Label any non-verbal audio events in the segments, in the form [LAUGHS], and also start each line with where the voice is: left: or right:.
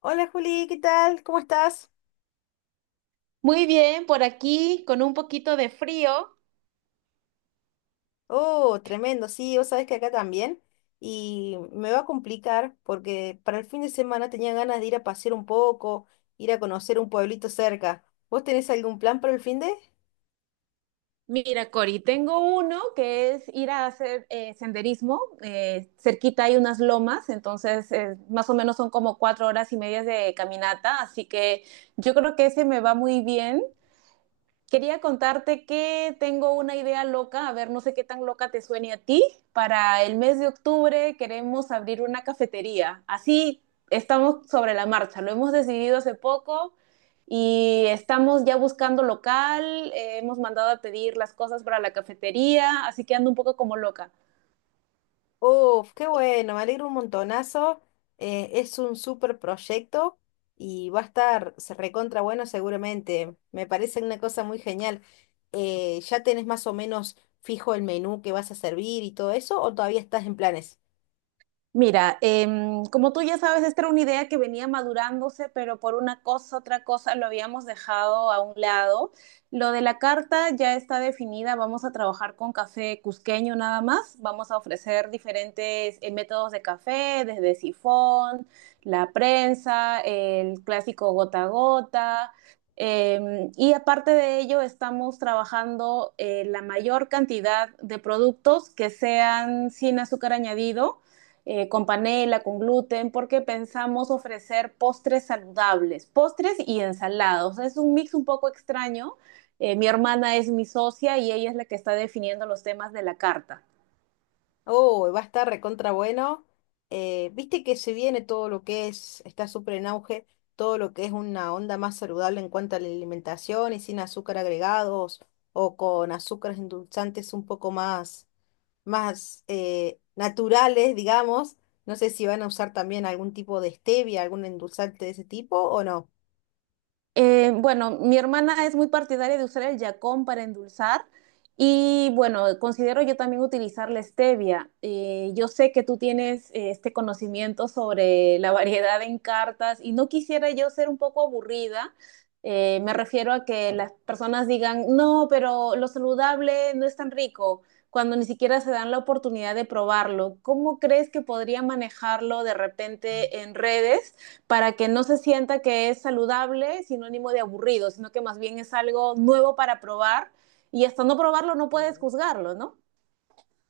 left: Hola Juli, ¿qué tal? ¿Cómo estás?
right: Muy bien, por aquí con un poquito de frío.
left: Oh, tremendo, sí, vos sabés que acá también. Y me va a complicar porque para el fin de semana tenía ganas de ir a pasear un poco, ir a conocer un pueblito cerca. ¿Vos tenés algún plan para el fin de?
right: Mira, Cori, tengo uno que es ir a hacer senderismo. Cerquita hay unas lomas, entonces más o menos son como 4 horas y medias de caminata, así que yo creo que ese me va muy bien. Quería contarte que tengo una idea loca, a ver, no sé qué tan loca te suene a ti. Para el mes de octubre queremos abrir una cafetería. Así estamos sobre la marcha, lo hemos decidido hace poco y estamos ya buscando local, hemos mandado a pedir las cosas para la cafetería, así que ando un poco como loca.
left: Oh, qué bueno, me alegro un montonazo. Es un súper proyecto y va a estar se recontra bueno seguramente. Me parece una cosa muy genial. ¿Ya tenés más o menos fijo el menú que vas a servir y todo eso o todavía estás en planes?
right: Mira, como tú ya sabes, esta era una idea que venía madurándose, pero por una cosa, otra cosa, lo habíamos dejado a un lado. Lo de la carta ya está definida, vamos a trabajar con café cusqueño nada más, vamos a ofrecer diferentes métodos de café, desde sifón, la prensa, el clásico gota a gota. Y aparte de ello, estamos trabajando la mayor cantidad de productos que sean sin azúcar añadido con panela, con gluten, porque pensamos ofrecer postres saludables, postres y ensalados. Es un mix un poco extraño. Mi hermana es mi socia y ella es la que está definiendo los temas de la carta.
left: Oh, va a estar recontra bueno. Viste que se viene todo lo que es, está súper en auge, todo lo que es una onda más saludable en cuanto a la alimentación y sin azúcar agregados o con azúcares endulzantes un poco más, más naturales, digamos. No sé si van a usar también algún tipo de stevia, algún endulzante de ese tipo o no.
right: Bueno, mi hermana es muy partidaria de usar el yacón para endulzar y bueno, considero yo también utilizar la stevia. Yo sé que tú tienes este conocimiento sobre la variedad en cartas y no quisiera yo ser un poco aburrida. Me refiero a que las personas digan, no, pero lo saludable no es tan rico, cuando ni siquiera se dan la oportunidad de probarlo. ¿Cómo crees que podría manejarlo de repente en redes? Para que no se sienta que es saludable, sinónimo de aburrido, sino que más bien es algo nuevo para probar y hasta no probarlo no puedes juzgarlo, ¿no?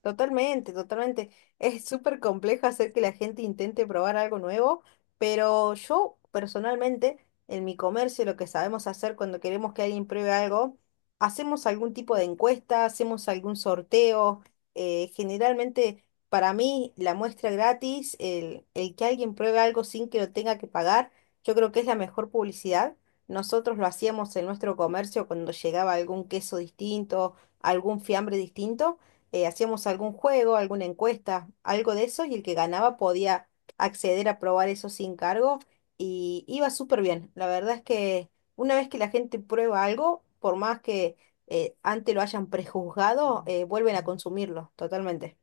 left: Totalmente, totalmente. Es súper complejo hacer que la gente intente probar algo nuevo, pero yo personalmente, en mi comercio, lo que sabemos hacer cuando queremos que alguien pruebe algo, hacemos algún tipo de encuesta, hacemos algún sorteo. Generalmente, para mí, la muestra gratis, el que alguien pruebe algo sin que lo tenga que pagar, yo creo que es la mejor publicidad. Nosotros lo hacíamos en nuestro comercio cuando llegaba algún queso distinto, algún fiambre distinto, hacíamos algún juego, alguna encuesta, algo de eso, y el que ganaba podía acceder a probar eso sin cargo y iba súper bien. La verdad es que una vez que la gente prueba algo, por más que antes lo hayan prejuzgado, vuelven a consumirlo totalmente.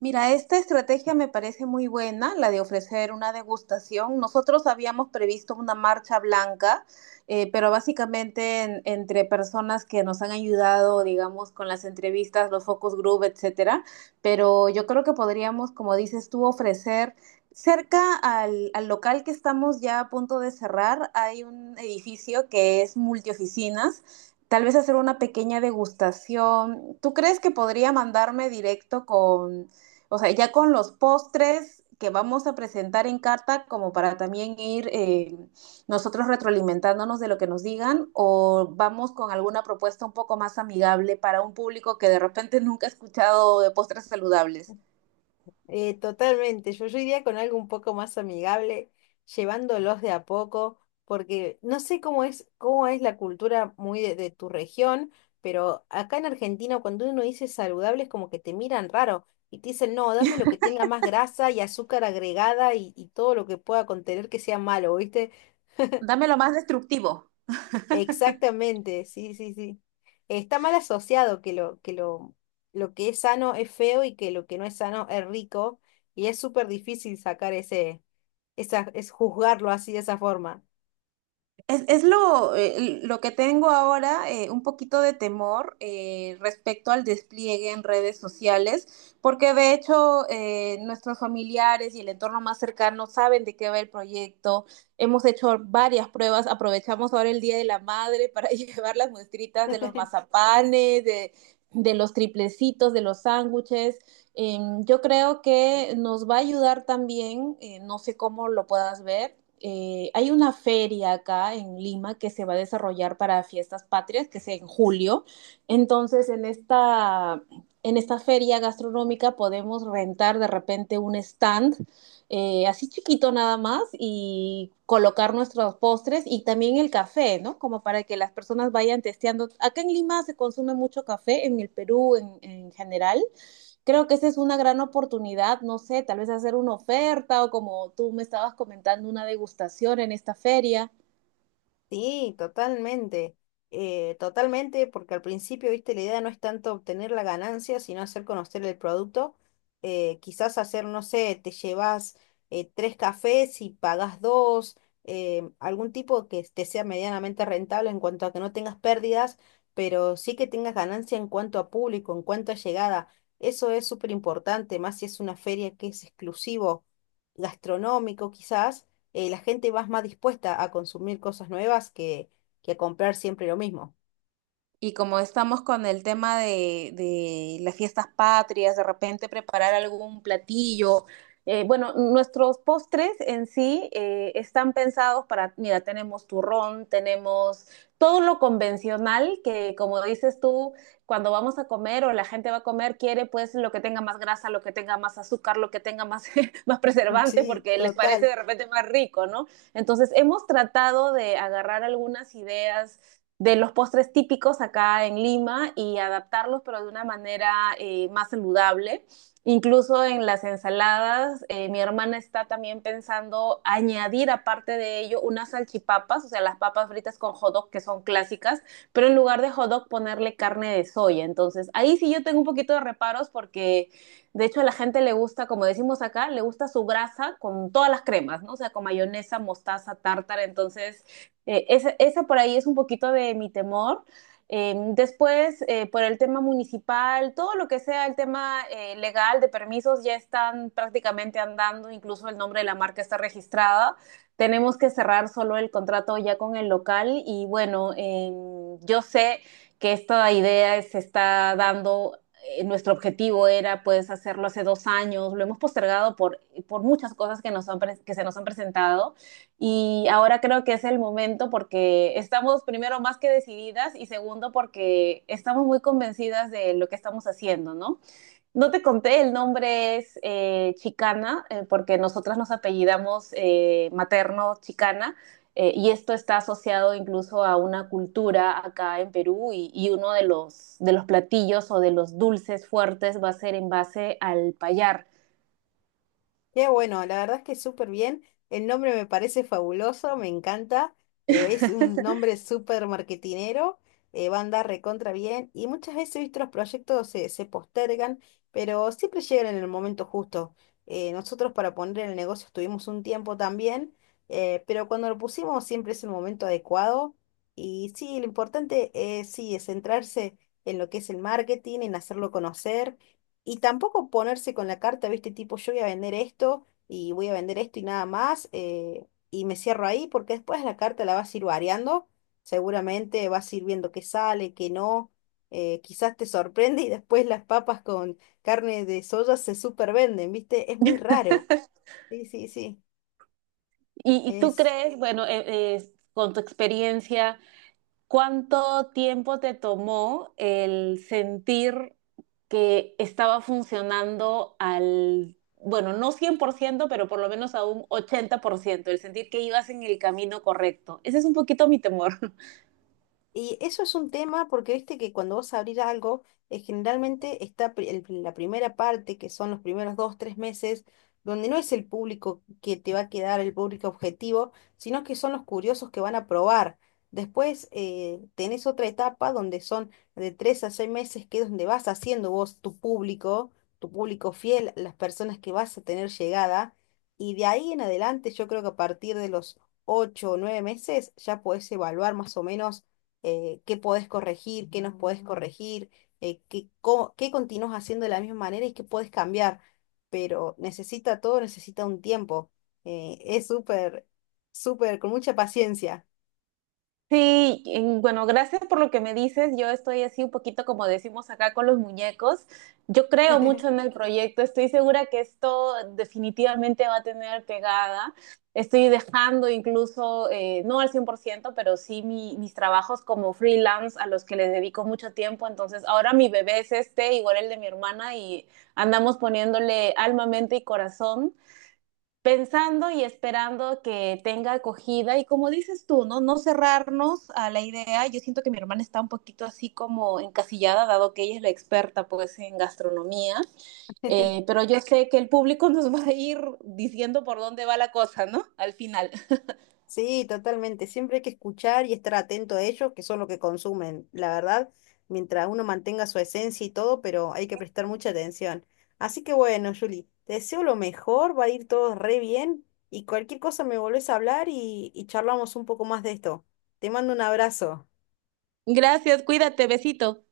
right: Mira, esta estrategia me parece muy buena, la de ofrecer una degustación. Nosotros habíamos previsto una marcha blanca, pero básicamente entre personas que nos han ayudado, digamos, con las entrevistas, los focus group, etcétera. Pero yo creo que podríamos, como dices tú, ofrecer cerca al local que estamos ya a punto de cerrar, hay un edificio que es multioficinas. Tal vez hacer una pequeña degustación. ¿Tú crees que podría mandarme directo con o sea, ya con los postres que vamos a presentar en carta, como para también ir nosotros retroalimentándonos de lo que nos digan, o vamos con alguna propuesta un poco más amigable para un público que de repente nunca ha escuchado de postres saludables?
left: Totalmente, yo iría con algo un poco más amigable, llevándolos de a poco, porque no sé cómo es la cultura muy de tu región, pero acá en Argentina cuando uno dice saludable es como que te miran raro y te dicen, no, dame lo que tenga más grasa y azúcar agregada y todo lo que pueda contener que sea malo, ¿viste?
right: Dame lo más destructivo.
left: Exactamente, sí, sí, sí. Está mal asociado que lo, lo que es sano es feo y que lo que no es sano es rico. Y es súper difícil sacar es juzgarlo así de esa forma.
right: Lo que tengo ahora, un poquito de temor respecto al despliegue en redes sociales, porque de hecho nuestros familiares y el entorno más cercano saben de qué va el proyecto. Hemos hecho varias pruebas, aprovechamos ahora el Día de la Madre para [LAUGHS] llevar las muestritas de los mazapanes, de los triplecitos, de los sándwiches. Yo creo que nos va a ayudar también, no sé cómo lo puedas ver hay una feria acá en Lima que se va a desarrollar para fiestas patrias, que es en julio. Entonces, en esta feria gastronómica podemos rentar de repente un stand, así chiquito nada más, y colocar nuestros postres y también el café, ¿no? Como para que las personas vayan testeando. Acá en Lima se consume mucho café, en el Perú en general creo que esa es una gran oportunidad, no sé, tal vez hacer una oferta o como tú me estabas comentando, una degustación en esta feria.
left: Sí, totalmente, totalmente, porque al principio, viste, la idea no es tanto obtener la ganancia, sino hacer conocer el producto. Quizás hacer, no sé, te llevas tres cafés y pagas dos, algún tipo que te sea medianamente rentable en cuanto a que no tengas pérdidas, pero sí que tengas ganancia en cuanto a público, en cuanto a llegada. Eso es súper importante, más si es una feria que es exclusivo gastronómico, quizás la gente va más dispuesta a consumir cosas nuevas que a comprar siempre lo mismo.
right: Y como estamos con el tema de las fiestas patrias, de repente preparar algún platillo. Bueno, nuestros postres en sí están pensados para, mira, tenemos turrón, tenemos todo lo convencional que, como dices tú, cuando vamos a comer o la gente va a comer, quiere pues lo que tenga más grasa, lo que tenga más azúcar, lo que tenga más, [LAUGHS] más
left: [LAUGHS]
right: preservante,
left: Sí,
right: porque les parece
left: total.
right: de repente más rico, ¿no? Entonces, hemos tratado de agarrar algunas ideas de los postres típicos acá en Lima y adaptarlos, pero de una manera más saludable. Incluso en las ensaladas, mi hermana está también pensando añadir aparte de ello unas salchipapas, o sea, las papas fritas con hot dog que son clásicas, pero en lugar de hot dog ponerle carne de soya. Entonces, ahí sí yo tengo un poquito de reparos porque de hecho a la gente le gusta, como decimos acá, le gusta su grasa con todas las cremas, ¿no? O sea, con mayonesa, mostaza, tártara. Entonces, esa por ahí es un poquito de mi temor. Por el tema municipal, todo lo que sea el tema legal de permisos ya están prácticamente andando, incluso el nombre de la marca está registrada. Tenemos que cerrar solo el contrato ya con el local y bueno, yo sé que esta idea se está dando, nuestro objetivo era pues hacerlo hace 2 años, lo hemos postergado por muchas cosas que, nos han que se nos han presentado y ahora creo que es el momento porque estamos primero más que decididas y segundo porque estamos muy convencidas de lo que estamos haciendo, ¿no? No te conté, el nombre es Chicana porque nosotras nos apellidamos materno Chicana y esto está asociado incluso a una cultura acá en Perú y uno de los platillos o de los dulces fuertes va a ser en base al payar.
left: Qué bueno, la verdad es que súper bien. El nombre me parece fabuloso, me encanta. Es un nombre súper marketinero, va a andar recontra bien. Y muchas veces, he visto los proyectos se postergan, pero siempre llegan en el momento justo. Nosotros para poner el negocio estuvimos un tiempo también, pero cuando lo pusimos siempre es el momento adecuado. Y sí, lo importante es, sí, es centrarse en lo que es el marketing, en hacerlo conocer y tampoco ponerse con la carta, viste, tipo, yo voy a vender esto y voy a vender esto y nada más, y me cierro ahí, porque después la carta la vas a ir variando, seguramente vas a ir viendo qué sale, qué no, quizás te sorprende y después las papas con carne de soya se supervenden, viste, es muy raro. Sí, sí,
right: ¿Y tú
left: sí.
right: crees, bueno, con tu experiencia cuánto tiempo te tomó el sentir que estaba funcionando al, bueno, no 100% pero por lo menos a un 80% el sentir que ibas en el camino correcto? Ese es un poquito mi temor.
left: Y eso es un tema porque viste que cuando vas a abrir algo, generalmente está la primera parte, que son los primeros 2, 3 meses, donde no es el público que te va a quedar, el público objetivo, sino que son los curiosos que van a probar. Después tenés otra etapa donde son de 3 a 6 meses, que es donde vas haciendo vos tu público fiel, las personas que vas a tener llegada. Y de ahí en adelante, yo creo que a partir de los 8 o 9 meses ya podés evaluar más o menos qué podés corregir, qué nos podés corregir, qué, qué continúas haciendo de la misma manera y qué podés cambiar. Pero necesita todo, necesita un tiempo. Es súper, súper, con mucha paciencia.
right: Sí, bueno, gracias por lo que me dices. Yo estoy así un poquito como decimos acá con los muñecos. Yo creo mucho
left: [LAUGHS]
right: en el proyecto. Estoy segura que esto definitivamente va a tener pegada. Estoy dejando incluso, no al 100%, pero sí mis trabajos como freelance a los que les dedico mucho tiempo. Entonces, ahora mi bebé es este, igual el de mi hermana, y andamos poniéndole alma, mente y corazón pensando y esperando que tenga acogida y como dices tú, ¿no? No cerrarnos a la idea. Yo siento que mi hermana está un poquito así como encasillada, dado que ella es la experta pues en gastronomía, pero yo sé que el público [LAUGHS] nos va a ir diciendo por dónde va la cosa, ¿no? Al final. [LAUGHS]
left: Sí, totalmente. Siempre hay que escuchar y estar atento a ellos, que son lo que consumen, la verdad, mientras uno mantenga su esencia y todo, pero hay que prestar mucha atención. Así que bueno, Juli, te deseo lo mejor, va a ir todo re bien y cualquier cosa me volvés a hablar y charlamos un poco más de esto. Te mando un abrazo.
right: Gracias, cuídate, besito.